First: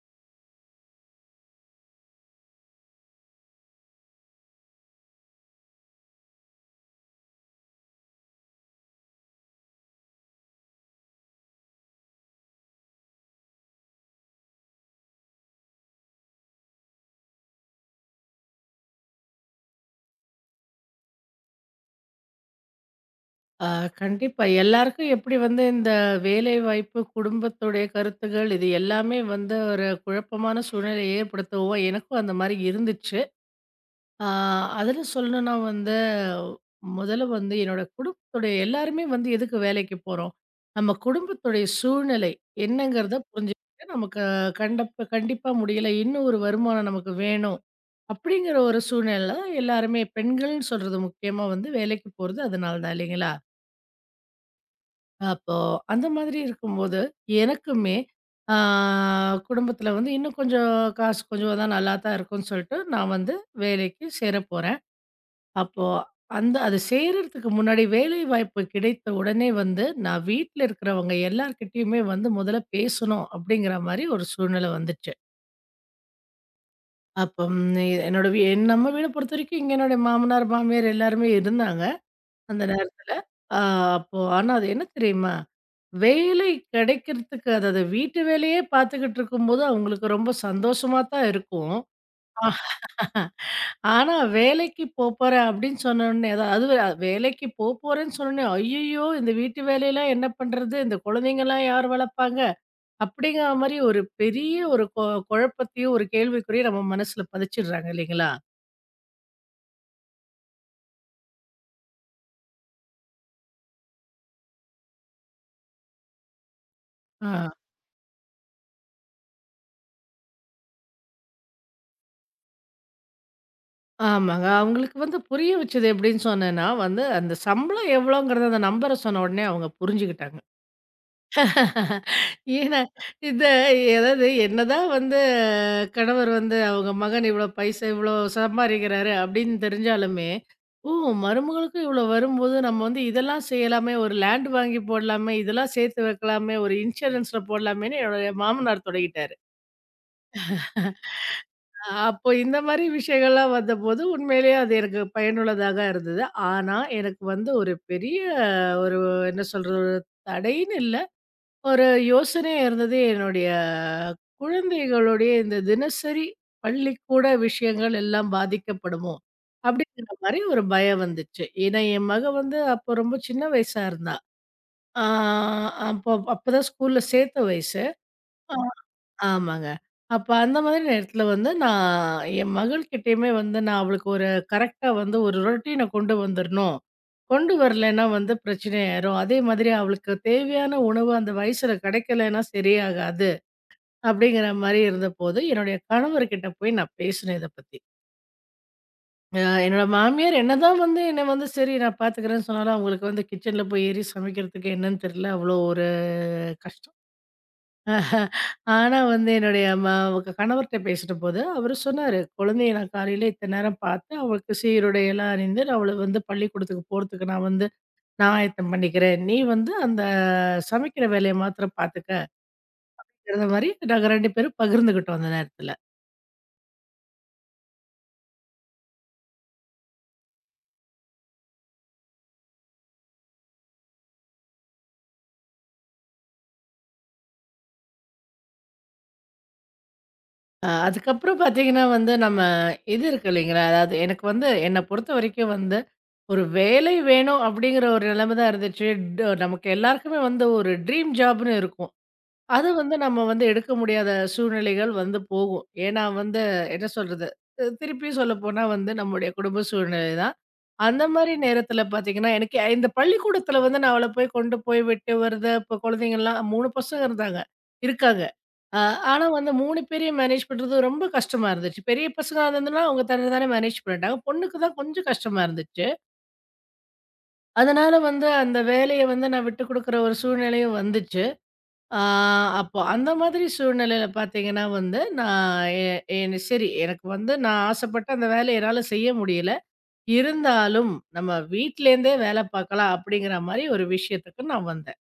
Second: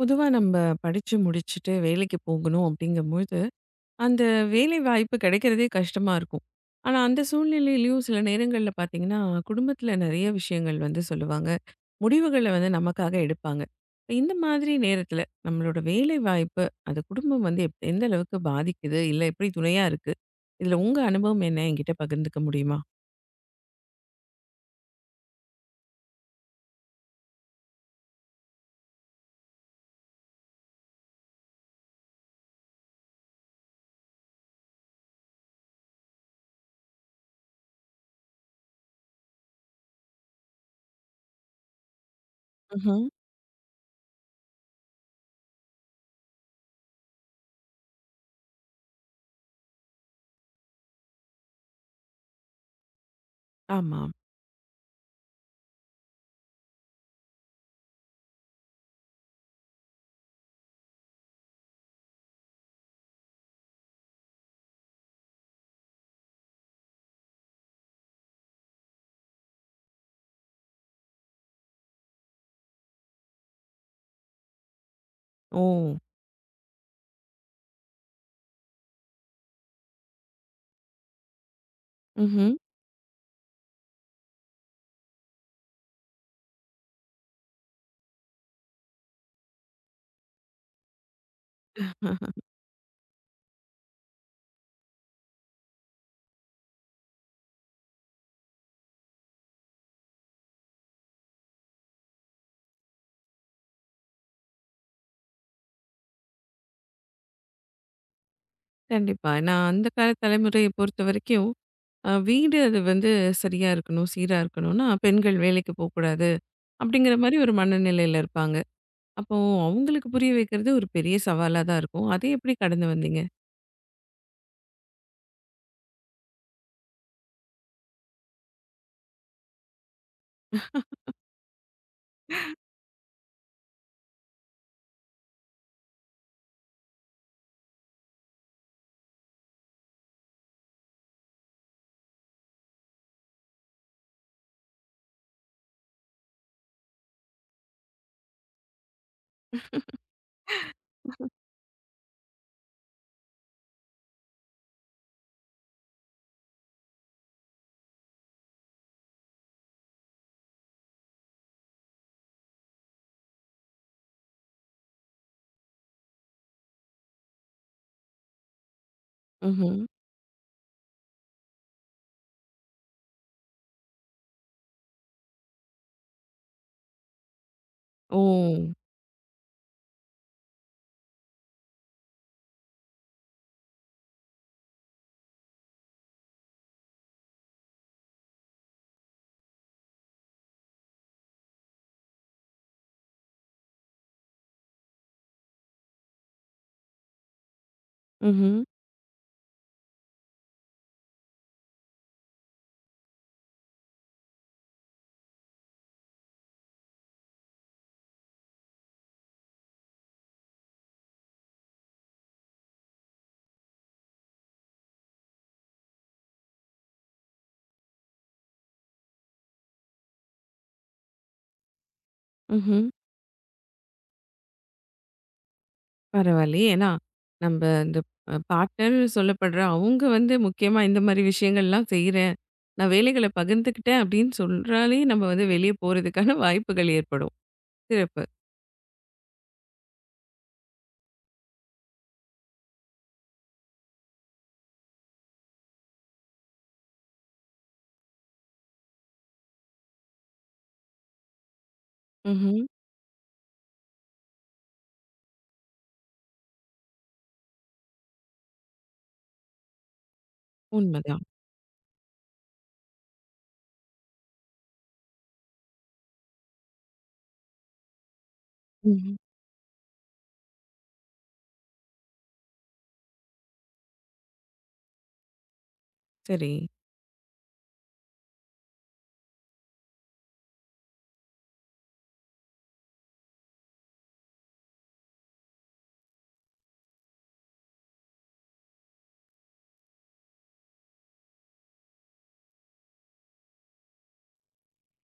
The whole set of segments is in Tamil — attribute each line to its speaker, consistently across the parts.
Speaker 1: பொதுவா நம்ம படிச்சு முடிச்சுட்டு வேலைக்கு போகணும் அப்படிங்கும்போது, அந்த வேலை வாய்ப்பு கிடைக்கிறதே கஷ்டமா இருக்கும். ஆனா, அந்த சூழ்நிலையிலயும் சில நேரங்கள்ல பார்த்தீங்கன்னா, குடும்பத்துல நெறைய விஷயங்கள் வந்து சொல்லுவாங்க. முடிவுகள வந்து நமக்காக எடுப்பாங்க. இப்ப இந்த மாதிரி நேரத்துல நம்மளோட வேலை வாய்ப்பு, அது குடும்பம் வந்து எந்த அளவுக்கு பாதிக்குது? இல்ல எப்படி துணையா இருக்கு? இதுல உங்க அனுபவம் என்ன? என்கிட்ட பகிர்ந்துக்க முடியுமா?
Speaker 2: ஆ, கண்டிப்பா. எல்லாருக்கும் எப்படி வந்து இந்த வேலைவாய்ப்பு, குடும்பத்துடைய கருத்துகள் இது எல்லாமே வந்து ஒரு குழப்பமான சூழ்நிலையை ஏற்படுத்தவும், எனக்கும் அந்த மாரி இருந்துச்சு. ஆ அதில சொல்லணும்னா வந்து, முதல்ல வந்து என்னோட குடும்பத்துடைய எல்லாருமே வந்து எதுக்கு வேலைக்கு போறோம்? நம்ம குடும்பத்துடைய சூழ்நிலை
Speaker 1: ம்ஹ்ம்.
Speaker 2: என்னங்கிறத புரிஞ்சுக்கிட்டு, நமக்கு கண்டிப்பா முடியல. இன்னும் ஒரு வருமானம் நமக்கு வேணும். அப்படிங்கிற ஒரு சூழ்நிலையில தான் எல்லாருமே பெண்கள்னு சொல்றது முக்கியமா வந்து வேலைக்கு போறது அதனால தான் இல்லைங்களா?
Speaker 1: ஆமா.
Speaker 2: அப்போ அந்த மாதிரி இருக்கும்போது, எனக்குமே ஆ குடும்பத்தில வந்து இன்னும் கொஞ்சம் காசு கொஞ்சம் தான் நல்லா தான் இருக்கும்ன்னு சொல்லிட்டு, நான் வந்து வேலைக்கு சேர போறேன். அப்போ அது சேர்றதுக்கு முன்னாடி வேலைவாய்ப்பு கிடைத்த உடனே வந்து, நான் வீட்ல இருக்கிறவங்க எல்லார்கிட்டயுமே வந்து முதல்ல பேசணும் அப்படிங்கிற மாரி ஒரு சூழ்நிலை வந்துச்சு.
Speaker 1: ஓ!
Speaker 2: அப்பம் என்னோட வீ நம்ம வீட பொறுத்தவரைக்கும் இங்க என்னோட மாமனார், மாமியார் எல்லாருமே இருந்தாங்க.
Speaker 1: ம்ஹ்ம்.
Speaker 2: அந்த நேரத்துல. ஆ அப்போ ஆனா அது என்ன தெரியுமா? வேலை கிடைக்கிறதுக்கு அதாவது வீட்டு வேலையே பார்த்துக்கிட்டு இருக்கும்போது அவங்களுக்கு ரொம்ப சந்தோஷமா தான் இருக்கும். ஆஹ், ஆனா வேலைக்கு போப்போறேன் அப்படின்னு சொன்னோனே அதாவது அது வேலைக்கு போப்போறேன்னு சொன்னோனே, ஐய்யயோ! இந்த வீட்டு வேலையெல்லாம் என்ன பண்றது? இந்த குழந்தைங்கலாம் யார் வளர்ப்பாங்க? அப்படிங்கிற மாரி ஒரு பெரிய ஒரு கொ குழப்பத்தையும், ஒரு கேள்விக்குறியும் நம்ம மனசுல பதிச்சுடுறாங்க இல்லைங்களா?
Speaker 1: கண்டிப்பா. ஏன்னா, அந்த கால தலைமுறைய பொறுத்தவரைக்கும், வீடு அது வந்து சரியா இருக்கணும், சீரா இருக்கணும்னா, பெண்கள் வேலைக்கு போக்கூடாது அப்படிங்கிற மாரி
Speaker 2: ஆ.
Speaker 1: ஒரு மனநிலையில இருப்பாங்க. அப்போ அவங்களுக்கு புரிய வைக்கிறது ஒரு பெரிய சவாலா தான் இருக்கும். அதை எப்படி கடந்து வந்தீங்க?
Speaker 2: ஆமாங்க. அவங்களுக்கு வந்து புரிய வச்சது எப்படின்னு சொன்னேன்னா, வந்து அந்த சம்பளம் எவ்வளோங்கிறத அந்த நம்பர சொன்ன உடனே அவங்க புரிஞ்சுகிட்டாங்க. ஏன்னா, இந்த அதாவது என்னதான் வந்து கணவர் வந்து அவங்க மகன் இவ்வளோ பைசா இவ்வளோ சம்பாரிக்கிறாரு அப்படின்னு தெரிஞ்சாலுமே, ஓ! மருமகளுக்கும் இவ்வளோ வரும்போது நம்ம வந்து இதெல்லாம் செய்யலாமே, ஒரு லேண்ட் வாங்கி போடலாமே, இதெல்லாம் சேர்த்து வைக்கலாமே, ஒரு இன்சூரன்ஸ்ல போடலாமேன்னு என்னுடைய மாமனார் தொடங்கிட்டாரு. அப்போ இந்த மாரி விஷயங்கள்லாம் வந்தபோது, உண்மையிலேயே அது எனக்கு பயனுள்ளதாக இருந்தது. ஆனா, எனக்கு வந்து ஒரு பெரிய ஒரு என்ன சொல்றது? ஒரு தடைன்னு இல்ல. ஒரு யோசனையா இருந்தது. என்னுடைய குழந்தைகளுடைய இந்த தினசரி பள்ளிக்கூட விஷயங்கள் எல்லாம் பாதிக்கப்படுமோ?
Speaker 1: ம்ஹ்ம்.
Speaker 2: அப்படிங்கிற மாரி ஒரு பயம் வந்துச்சு. ஏன்னா, என் மக வந்து அப்போ ரொம்ப சின்ன வயசா இருந்தா. ஆ அப்போ அப்பதான் ஸ்கூல்ல சேர்த்த வயசு.
Speaker 1: ஓ!
Speaker 2: ஆமாங்க. அப்ப அந்த மாதிரி நேரத்துல வந்து நான் என் மகள்கிட்டயுமே வந்து நான் அவளுக்கு ஒரு கரெக்ட்டா வந்து ஒரு ரொட்டீன கொண்டு வந்துரணும். கொண்டு வரலைன்னா வந்து பிரச்சனை ஆயிரும். அதே மாதிரி அவளுக்கு தேவையான உணவு அந்த வயசுல கிடைக்கலைன்னா சரியாகாது. அப்படிங்கிற மாரி இருந்தபோது, என்னுடைய கணவர்கிட்ட போய் நான் பேசினேன் இத பத்தி.
Speaker 1: ம்ஹ்ம்,
Speaker 2: என்னோட மாமியார் என்னதான் வந்து என்ன வந்து சரி நான் பார்த்துக்கிறேன்னு சொன்னாலும், அவங்களுக்கு வந்து கிச்சன்ல போய் ஏறி சமைக்கிறதுக்கு என்னன்னு தெரியல. அவ்வளோ ஒரு கஷ்டம். ஆஹா. ஆனா வந்து என்னுடைய ம கணவர்ட்ட பேசுறபோது, அவரு சொன்னாரு, "குழந்தைய நான் காலையில இத்தன நேரம் பார்த்து, அவளுக்கு சீருடை எல்லாம் அணிந்து, அவள வந்து பள்ளிக்கூடத்துக்கு போறதுக்கு நான் ஆயத்தம் பண்ணிக்கிறேன். நீ வந்து அந்த சமைக்கிற வேலைய மாத்திரம் பார்த்துக்கங்கிற"
Speaker 1: ம்ஹ்ம்.
Speaker 2: மாரி நாங்க 2 பேரும் பகிர்ந்துகிட்டோம் அந்த நேரத்துல.
Speaker 1: பரவாயில்லையே! ஏன்னா, நம்ப இந்த பார்ட்னர்ன்னு சொல்லப்படுற அவங்க வந்து முக்கியமா இந்த மாரி விஷயங்கள்லாம் செய்றேன். நான் வேலைகள பகிர்ந்துக்கிட்டேன் அப்படின்னு சொல்றாலே நம்ம வந்து வெளிய போறதுக்கான வாய்ப்புகள் ஏற்படும். சிறப்பு.
Speaker 2: அதுக்கப்புறம் பார்த்தீங்கன்னா வந்து, நம்ம இது இருக்கு இல்லைங்களா? அதாவது எனக்கு வந்து என்ன பொறுத்த வரைக்கும் வந்து, ஒரு வேலை வேணும் அப்படிங்கிற ஒரு நிலைமை தான் இருந்துச்சு. நமக்கு எல்லாருக்குமே வந்து ஒரு ட்ரீம் ஜாப்ன்னு இருக்கும்.
Speaker 1: ம்ஹ்ம்.
Speaker 2: அது வந்து நம்ம வந்து எடுக்க முடியாத சூழ்நிலைகள் வந்து போகும். ஏன்னா வந்து என்ன சொல்றது? திருப்பியும் சொல்லப்போனா வந்து நம்முடைய குடும்ப சூழ்நிலை தான். அந்த
Speaker 1: உண்மதான்.
Speaker 2: மாரி நேரத்தில பார்த்தீங்கன்னா, எனக்கு இந்த பள்ளிக்கூடத்தில வந்து நான் அவள போய் கொண்டு போய் விட்டு வருது. இப்போ குழந்தைங்கலாம் 3 பசங்க இருந்தாங்க. இருக்காங்க. அ
Speaker 1: ம்ஹ்ம்.
Speaker 2: ஆனா வந்து 3 பேரையும் மேனேஜ் பண்றது ரொம்ப கஷ்டமா இருந்துச்சு. பெரிய பசங்களா இருந்ததுன்னா, அவங்க தன்ன தானே மேனேஜ் பண்ணிட்டாங்க. பொண்ணுக்கு தான் கொஞ்சம் கஷ்டமா இருந்துச்சு.
Speaker 1: சரி.
Speaker 2: அதனால வந்து அந்த வேலைய வந்து நான் விட்டு குடுக்குற ஒரு சூழ்நிலையும் வந்துச்சு. ஆ அப்போ அந்த மாதிரி சூழ்நிலையில பார்த்தீங்கன்னா வந்து, நான் எ என் சரி எனக்கு வந்து நான் ஆசைப்பட்ட அந்த வேலைய என்னால செய்ய முடியல. இருந்தாலும் நம்ம வீட்லேருந்தே வேலை பார்க்கலாம் அப்படிங்கிற மாரி ஒரு விஷயத்துக்கு நான் வந்தேன்.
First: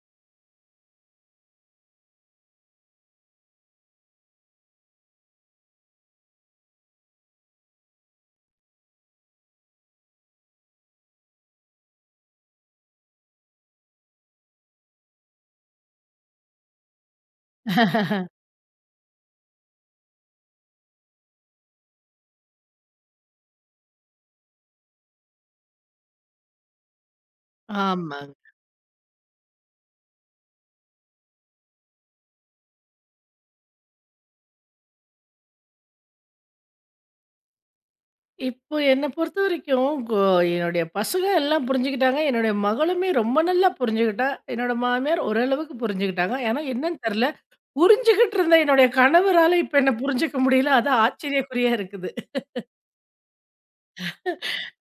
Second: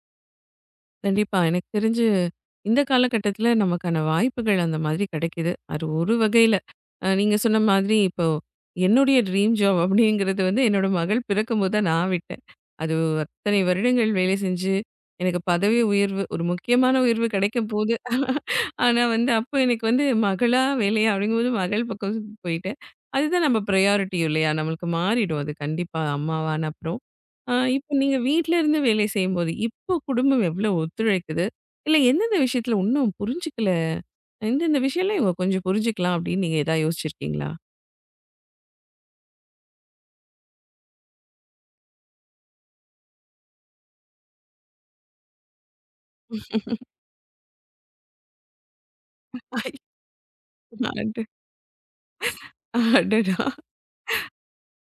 Speaker 1: கண்டிப்பா. எனக்கு தெரிஞ்சு இந்த காலகட்டத்தில நமக்கான வாய்ப்புகள் அந்த மாதிரி கிடைக்குது. அது ஒரு வகையில. நீங்க சொன்ன மாதிரி இப்போ என்னுடைய ட்ரீம் ஜாப் அப்படிங்கிறது வந்து என்னோட மகள் பிறக்கும்போது தான் நான் விட்டேன். அது அத்தனை வருடங்கள் வேலை செஞ்சு, எனக்கு பதவி உயர்வு ஒரு முக்கியமான உயர்வு கிடைக்கப்போது. ஆனா வந்து அப்போ எனக்கு வந்து மகளா வேலையா அப்படிங்கும்போது மகள் பக்கம் போயிட்டேன். அதுதான் நம்ம ப்ரையாரிட்டியும் இல்லையா? நம்மளுக்கு மாறிடும் அது கண்டிப்பா அம்மாவான அப்புறம். இப்போ நீங்க
Speaker 2: ஆமாங்க.
Speaker 1: வீட்ல இருந்து வேலை செய்யும்போது, இப்போ குடும்பம் எவ்ளோ ஒத்துழைக்குது? இல்ல எந்தெந்த விஷயத்துல இன்னும் புரிஞ்சுக்கல? இந்தந்த விஷயம்லாம் இவங்க கொஞ்சம் புரிஞ்சுக்கலாம் அப்படின்னு நீங்க ஏதாவது யோசிச்சிருக்கீங்களா?
Speaker 2: இப்போ என்ன பொறுத்தவரைக்கும் என்னுடைய பசங்க எல்லாம் புரிஞ்சுக்கிட்டாங்க. என்னுடைய மகளுமே ரொம்ப நல்லா புரிஞ்சுக்கிட்டா. என்னோட மாமியார் ஓரளவுக்கு புரிஞ்சுக்கிட்டாங்க. ஏன்னா என்னன்னு தெரியல. புரிஞ்சுகிட்டு இருந்த என்னுடைய கணவரால இப்ப என்ன புரிஞ்சுக்க முடியல. அது
Speaker 1: அட
Speaker 2: ஆச்சரியக்குறியா இருக்குது.
Speaker 1: அடடா!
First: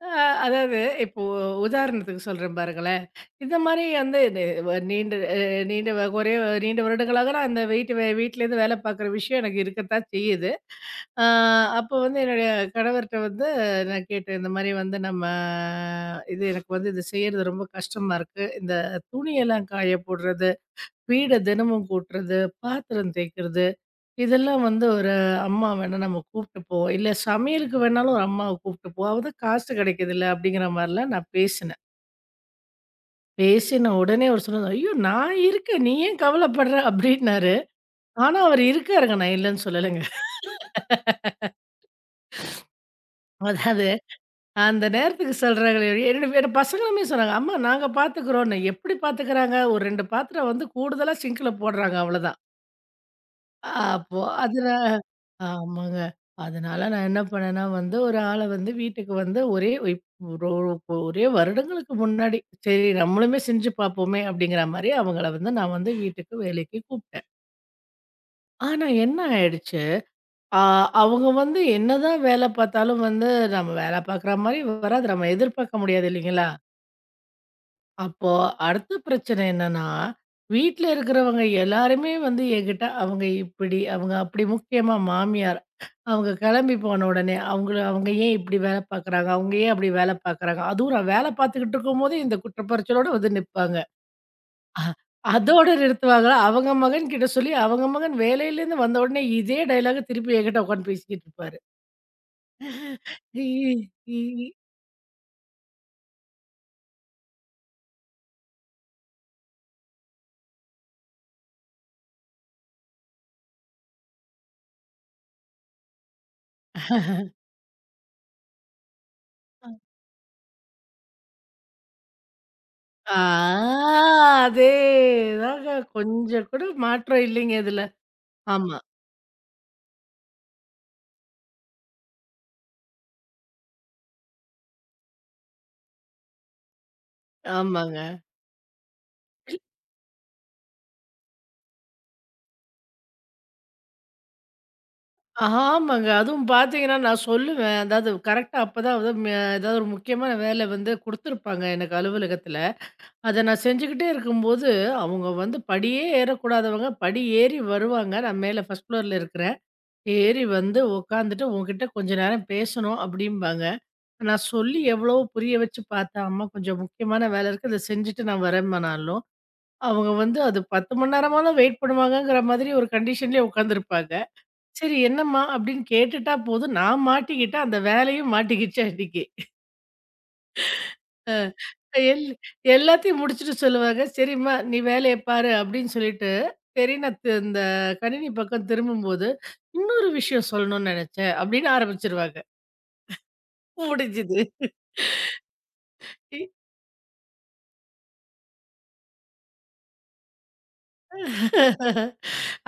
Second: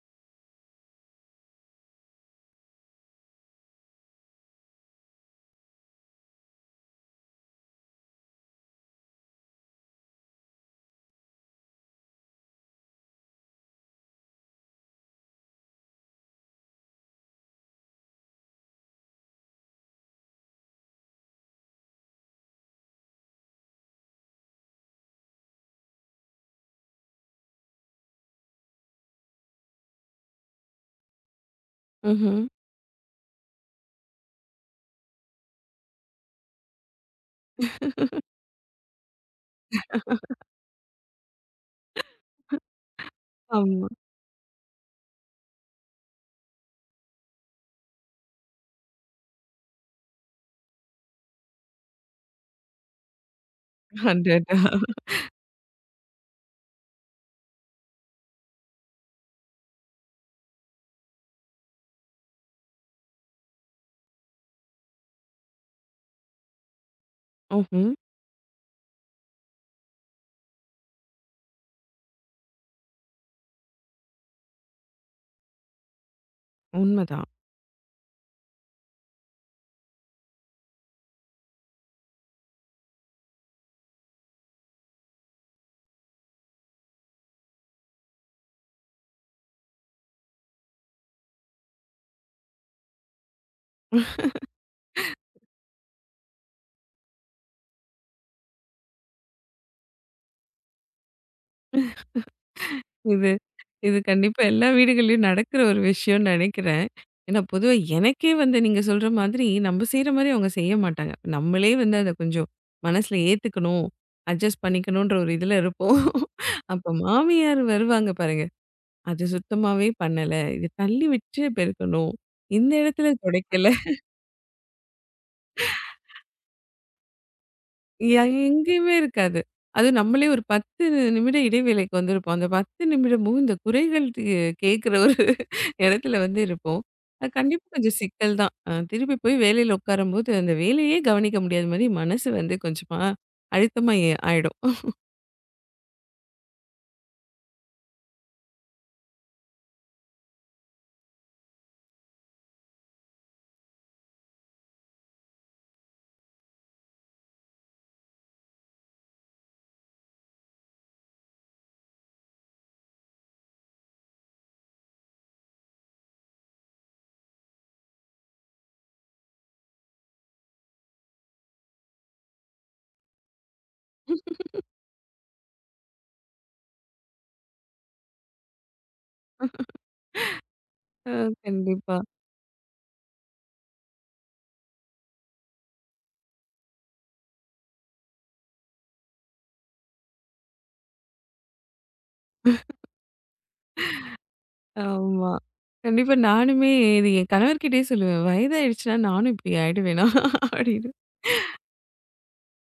Speaker 2: அ அதாவது இப்போ உதாரணத்துக்கு சொல்றேன் பாருங்களேன். இந்த மாரி வந்து நி வ நீண்ட அ நீண்ட வ ஒரே வ- நீண்ட வருடங்களாக நான் அந்த வீட்டு வே வீட்லேருந்து வேலை பார்க்குற விஷயம் எனக்கு இருக்கத்தான் செய்யுது. ஆ அப்போ வந்து என்னுடைய கணவர்ட்ட வந்து நான் கேட்டேன். இந்த மாரி வந்து நம்ம இது எனக்கு வந்து இது செய்றது ரொம்ப கஷ்டமா இருக்கு. இந்த துணியெல்லாம் காய போடுறது, வீட தினமும் கூட்டுறது, பாத்திரம் தேய்க்கிறது இதெல்லாம் வந்து ஒரு அம்மா வேணா நம்ம கூப்பிட்டுப்போம். இல்ல சமையலுக்கு வேணாலும் ஒரு அம்மாவ கூப்பிட்டுப்போம். அவ தான் காசு கிடைக்குதுல்ல அப்படிங்கிற மாரிலாம் நான் பேசினேன்.
Speaker 1: ம்ஹ்ம்.
Speaker 2: பேசின உடனே அவரு சொன்னாரு, "ஐயோ! நான் இருக்கேன். நீ ஏன் கவலைப்படுற?" அப்படின்னாரு. ஆனா அவரு இருக்காருங்க. நான் இல்லன்னு சொல்லலங்க.
Speaker 1: ஆமா.
Speaker 2: அதாவது அந்த நேரத்துக்கு சொல்றாங்களே ஒழிய என்னோட என்னோட பசங்களுமே சொன்னாங்க, "அம்மா நாங்க பார்த்துக்கிறோம்ன்னு." எப்படி பார்த்துக்கிறாங்க? ஒரு 2 பாத்திரம் வந்து கூடுதலா சிங்க்ல போடுறாங்க அவ்வளோதான். அப்போ
Speaker 1: அடடா!
Speaker 2: அதுல ஆமாங்க. அதனால நான் என்ன பண்ணேன்னா வந்து, ஒரு ஆள வந்து வீட்டுக்கு வந்து ஒரே இப் ஒரு ஒரு- ஒரே வருடங்களுக்கு முன்னாடி, சரி நம்மளுமே செஞ்சு பார்ப்போமே அப்படிங்கிற மாரி அவங்கள வந்து நான் வந்து வீட்டுக்கு வேலைக்கு கூப்பிட்டேன்.
Speaker 1: ம்ஹ்ம்.
Speaker 2: ஆனா என்ன ஆயிடுச்சு, அ அவங்க வந்து என்னதான் வேல பார்த்தாலும் வந்து நம்ம வேல பார்க்குற மாரி வராது. நம்ம எதிர்பார்க்க முடியாது இல்லைங்களா?
Speaker 1: உண்மதான்.
Speaker 2: அப்போ அடுத்த பிரச்சனை என்னன்னா, வீட்ல இருக்கிறவங்க எல்லாருமே வந்து என்கிட்ட அவங்க இப்படி, அவங்க அப்படி முக்கியமா மாமியார். அவங்க கிளம்பி போன உடனே அவங்கள அவங்க ஏன் இப்படி வேலை பார்க்குறாங்க? அவங்க ஏன் அப்படி வேலை பார்க்குறாங்க? அதுவும் நான் வேலை பார்த்துக்கிட்டு இருக்கும்போதே இந்த குற்றப்பரிச்சலோட வந்து நிப்பாங்க. அ அதோட நிறுத்துவாங்களா? அவங்க மகன்கிட்ட சொல்லி அவங்க மகன் வேலையிலேருந்து வந்த உடனே இதே டயலாக திருப்பி என்கிட்ட உட்காந்து பேசிக்கிட்டு இருப்பாரு.
Speaker 1: இது
Speaker 2: இ
Speaker 1: இது
Speaker 2: இ
Speaker 1: கண்டிப்பா
Speaker 2: இ
Speaker 1: எல்லா வீடுகள்லயும் நடக்கிற ஒரு விஷயம்னு நினைக்கிறேன். ஏன்னா, பொதுவா எனக்கே வந்து நீங்க சொல்ற மாதிரி, நம்ம செய்ற மாரி அவங்க செய்ய மாட்டாங்க. நம்மளே வந்து அத கொஞ்சம் மனசுல ஏத்துக்கணும், அட்ஜஸ்ட் பண்ணிக்கணுன்ற ஒரு இதுல இருப்போம். அப்ப மாமியார் வருவாங்க பாருங்க. அது
Speaker 2: அ
Speaker 1: சுத்தமாவே பண்ணல. இது தள்ளி வச்சு பெருக்கணும். இந்த இடத்துல
Speaker 2: ஆ
Speaker 1: துடைக்கல.
Speaker 2: அதேதாங்க. கொஞ்சம் கூட மாற்றம் இல்லைங்க இதுல.
Speaker 1: ய
Speaker 2: ஆமா.
Speaker 1: எங்கேயுமே இருக்காது. அதுவும் நம்மளே ஒரு 10 நிமிட இடைவேளைக்கு வந்திருப்போம். அந்த 10 நிமிடமும் இந்த குறைகள் கேட்கிற ஒரு இடத்துல வந்து இருப்போம். அது கண்டிப்பா கொஞ்சம்
Speaker 2: ஆமாங்க.
Speaker 1: சிக்கல் தான். திருப்பி போய் வேலையில உட்காரும்போது, அந்த வேலையே கவனிக்க முடியாத மாரி மனசு வந்து கொஞ்சமா அழுத்தமா ஆயிடும்.
Speaker 2: ஆமாங்க. அதுவும் பார்த்தீங்கன்னா, நான் சொல்லுவேன். அதாவது கரெக்ட்டா அப்பதான் வந்து ஏதாவது ஒரு முக்கியமான வேலை வந்து குடுத்துருப்பாங்க எனக்கு அலுவலகத்தில. அத நான் செஞ்சுக்கிட்டே இருக்கும்போது, அவங்க வந்து படியே ஏறக்கூடாதவங்க, படி ஏறி வருவாங்க. நான் மேல 1 ஃப்ளோர்ல இருக்கிறேன். ஏறி வந்து உட்காந்துட்டு, "உன்கிட்ட கொஞ்ச நேரம் பேசணும்" அப்படிம்பாங்க. நான் சொல்லி எவ்வளவோ புரிய வச்சு பார்த்தேன். "அம்மா கொஞ்சம் முக்கியமான வேலை இருக்கு. இத செஞ்சுட்டு நான் வரேம்மானாலும்" அவங்க வந்து அது 10 மணி நேரமாலும் வெயிட் பண்ணுவாங்கங்கிற மாதிரி ஒரு கண்டிஷன்லயே உட்காந்துருப்பாங்க. சரி என்னம்மா? அப்படின்னு கேட்டுட்டா போதும். நான் மாட்டிக்கிட்டேன். அந்த வேலையும் மாட்டிக்கிச்சு அன்னைக்கு.
Speaker 1: அ
Speaker 2: அ
Speaker 1: கண்டிப்பா.
Speaker 2: எல் எல்லாத்தையும் முடிச்சுட்டு சொல்லுவாங்க. சரிம்மா நீ வேலைய பாரு அப்படின்னு சொல்லிட்டு, சரி நான் தி இந்த கணினி பக்கம் திரும்பும்போது, இன்னொரு விஷயம் சொல்லணும்னு நெனச்சேன் அப்படின்னு ஆரம்பிச்சுருவாங்க. முடிஞ்சுது.
Speaker 1: ஆமா. கண்டிப்பா நானுமே இது என் கணவர்கிட்டயே சொல்லுவேன். "வயதாயிடுச்சுனா நானும் இப்படி ஆயிடுவேனா?" அப்படின்னு.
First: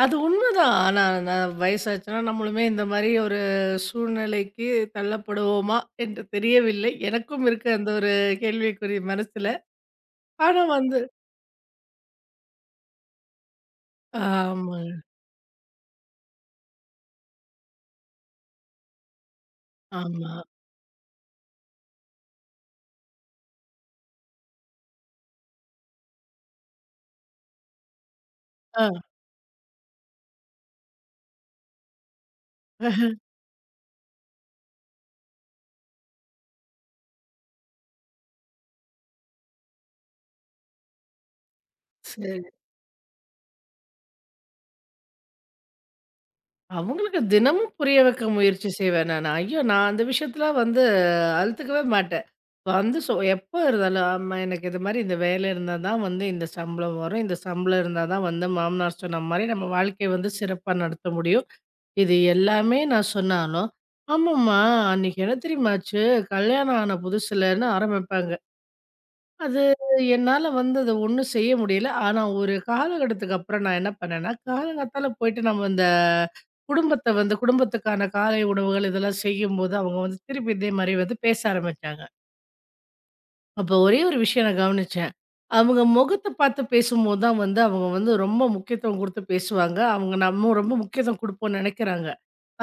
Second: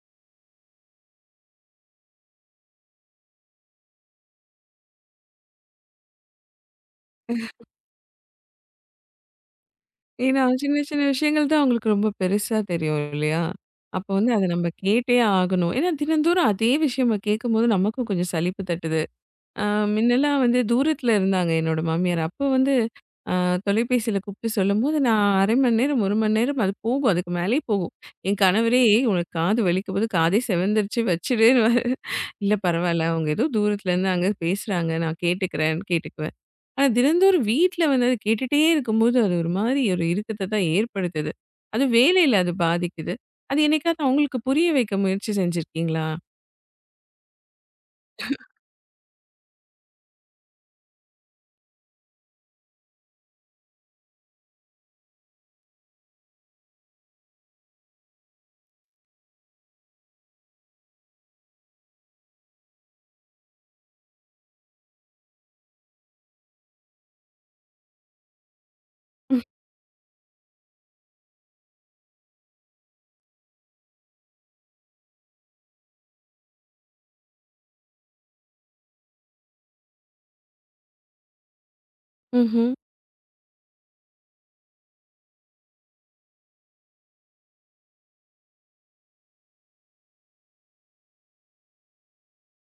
Speaker 2: அது உண்மதான். ஆனா நான் வயசாச்சுன்னா நம்மளுமே இந்த மாரி ஒரு சூழ்நிலைக்கு தள்ளப்படுவோமா என்று தெரியவில்லை. எனக்கும் இருக்கு அந்த ஒரு கேள்விக்குறி மனசுல.
Speaker 1: ஏன்னா,
Speaker 2: ஆனா
Speaker 1: சின்ன
Speaker 2: வந்து
Speaker 1: சின்ன விஷயங்கள் தான் அவங்களுக்கு ரொம்ப பெருசா தெரியும் இல்லையா? அப்போ வந்து அத நம்ம
Speaker 2: ஆமாங்க.
Speaker 1: கேட்டே ஆகணும். ஏன்னா தினந்தோறும் அதே விஷயம் கேட்கும்போது நமக்கும் கொஞ்சம் சலிப்பு தட்டுது. ஆ
Speaker 2: ஆமா.
Speaker 1: முன்னெல்லாம் வந்து தூரத்துல இருந்தாங்க என்னோட மாமியார். அப்போ வந்து அ தொலைபேசியில கூப்பிட்டு சொல்லும்போது, நான் 1/2 மணி நேரம், 1 மணி நேரம் அது போகும். அதுக்கு மேலயே போகும். என் கணவரே
Speaker 2: ஆ.
Speaker 1: "ஏய், "உனக்கு காது வலிக்கும் போது காதே செவந்துருச்சு வச்சுடுன்னுவாரு." "இல்ல பரவால்ல. அவங்க ஏதோ தூரத்துல இருந்து அங்க பேசுறாங்க. நான் கேட்டுக்கிறேன்னு" கேட்டுக்குவேன். ஆனா தினந்தோறும் வீட்ல வந்து அது கேட்டுட்டே இருக்கும்போது, அது ஒரு மாரி ஒரு இறுக்கத்த தான் ஏற்படுத்துது. அதுவும்
Speaker 2: சரி.
Speaker 1: வேலையில அது பாதிக்குது. அது என்னைக்காவது அவங்களுக்கு புரிய வைக்க முயற்சி செஞ்சிருக்கீங்களா?
Speaker 2: அவங்களுக்கு தினமும் புரிய வைக்க முயற்சி செய்வேன் நானு. ஐயோ! நான் அந்த விஷயத்தலாம் வந்து அழுத்துக்கவே மாட்டேன். வந்து சொ எப்போ இருந்தாலும் "அம்மா எனக்கு இது மாரி இந்த வேலை இருந்தா தான் வந்து இந்த சம்பளம் வரும். இந்த சம்பளம் இருந்தா தான் வந்து மாமனார் சொன்ன மாரி நம்ம வாழ்க்கைய வந்து சிறப்பா நடத்த முடியும்." இது எல்லாமே நான் சொன்னாலும், "ஆமாம்மா, அன்னைக்கு என்ன தெரியுமா ஆச்சு? கல்யாணம் ஆன புதுசுலன்னு" ஆரம்பிப்பாங்க. அது என்னால வந்து அத ஒண்ணும் செய்ய முடியல. ஆனா, ஒரு காலகட்டத்துக்கு அப்புறம் நான் என்ன பண்ணேன்னா, காலங்காத்தால போயிட்டு நம்ம இந்த குடும்பத்த வந்து குடும்பத்துக்கான காலை உணவுகள் இதெல்லாம் செய்யும்போது, அவங்க வந்து திருப்பி இதே மாரி வந்து பேச ஆரம்பிச்சாங்க.
Speaker 1: ம்ஹ்ம்.
Speaker 2: அப்போ ஒரே ஒரு விஷயம் நான் கவனிச்சேன். அவங்க முகத்த பார்த்து பேசும்போது தான் வந்து அவங்க வந்து ரொம்ப முக்கியத்துவம் குடுத்து பேசுவாங்க. அவங்க நம்ம ரொம்ப முக்கியத்துவம் குடுப்போம்னு நெனைக்கிறாங்க.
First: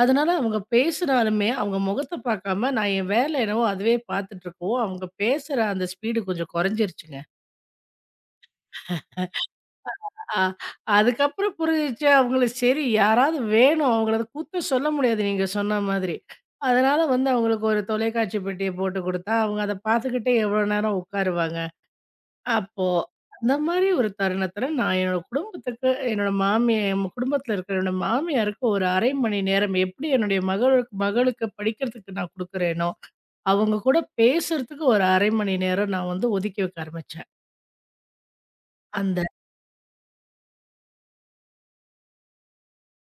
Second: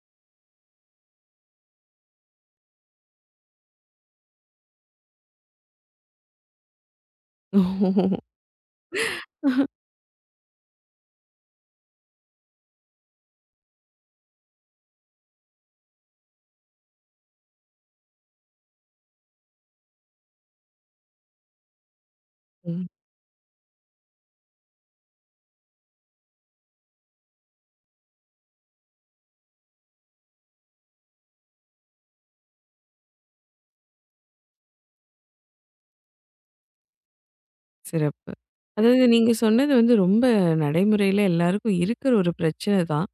Speaker 2: அதனால அவங்க பேசினாலுமே அவங்க முகத்த பார்க்காம நான் என் வேலை என்னவோ அதுவே பார்த்துட்டு இருக்கவும், அவங்க பேசுற அந்த ஸ்பீடு கொஞ்சம் குறைஞ்சிருச்சுங்க. ஆ. அதுக்கப்புறம் புரிஞ்சிச்சு அவங்களுக்கு சரி யாராவது வேணும். அவங்கள அத கூத்த சொல்ல முடியாது நீங்க சொன்ன மாதிரி. அதனால வந்து அவங்களுக்கு ஒரு தொலைக்காட்சி பெட்டிய போட்டு குடுத்தா, அவங்க அத பார்த்துக்கிட்டே எவ்வளோ நேரம் உட்காருவாங்க.
Speaker 1: ஓ!
Speaker 2: அப்போ அந்த மாரி ஒரு தருணத்தில நான் என்னோட குடும்பத்துக்கு என் குடும்பத்தில இருக்கிற என்னோட மாமியாருக்கு ஒரு அரை மணி நேரம் எப்படி என்னுடைய மகள் மகளுக்கு படிக்கிறதுக்கு நான் குடுக்குறேனோ, அவங்க கூட பேசுறதுக்கு ஒரு அரை மணி நேரம் நான் வந்து ஒதுக்கி வைக்க ஆரம்பிச்சேன்.
Speaker 1: சிறப்பு. அதாவது
Speaker 2: அந்த
Speaker 1: நீங்க சொன்னது வந்து ரொம்ப நடைமுறையில எல்லாருக்கும் இருக்கிற ஒரு பிரச்சனை தான்.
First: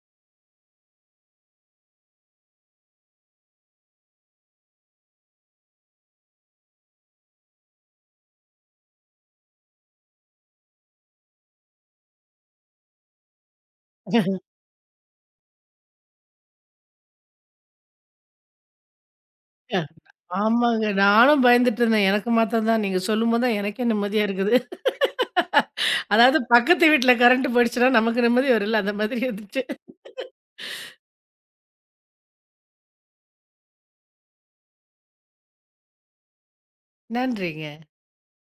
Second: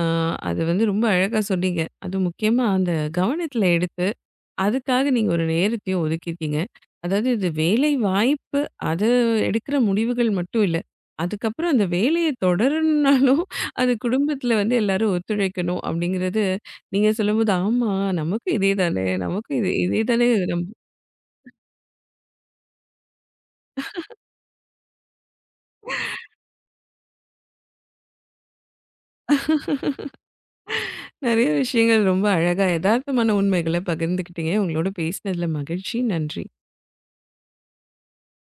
Speaker 1: ஆ அது வந்து ரொம்ப அழகா சொன்னீங்க. அதுவும் முக்கியமா அந்த கவனத்துல எடுத்து, அதுக்காக நீங்க ஒரு நேரத்தையும் ஒதுக்கியிருக்கீங்க. அதாவது இது வேலை வாய்ப்பு, அது எடுக்கிற முடிவுகள் மட்டும் இல்ல. அதுக்கப்புறம் அந்த வேலைய தொடரணும்னாலும், அது குடும்பத்துல வந்து எல்லாரும் ஒத்துழைக்கணும் அப்படிங்கிறது, நீங்க சொல்லும்போது, ஆமா நமக்கும் இதே தானே, நமக்கும் இதே
Speaker 2: அ
Speaker 1: இதே தானே
Speaker 2: ஆமாங்க. நானும் பயந்துட்டு இருந்தேன். எனக்கு மாத்தம் தான். நீங்க சொல்லும்போது தான் எனக்கே நிம்மதியா இருக்குது. அதாவது பக்கத்து வீட்ல கரண்ட் போயிடுச்சுன்னா நமக்கு நிம்மதி வரும்ல. அந்த மாதிரி இருந்துச்சு.
Speaker 1: நிறைய விஷயங்கள் ரொம்ப அழகா எதார்த்தமான உண்மைகள பகிர்ந்துக்கிட்டீங்க. உங்களோட பேசினதுல மகிழ்ச்சி. நன்றி.
Speaker 2: நன்றிங்க.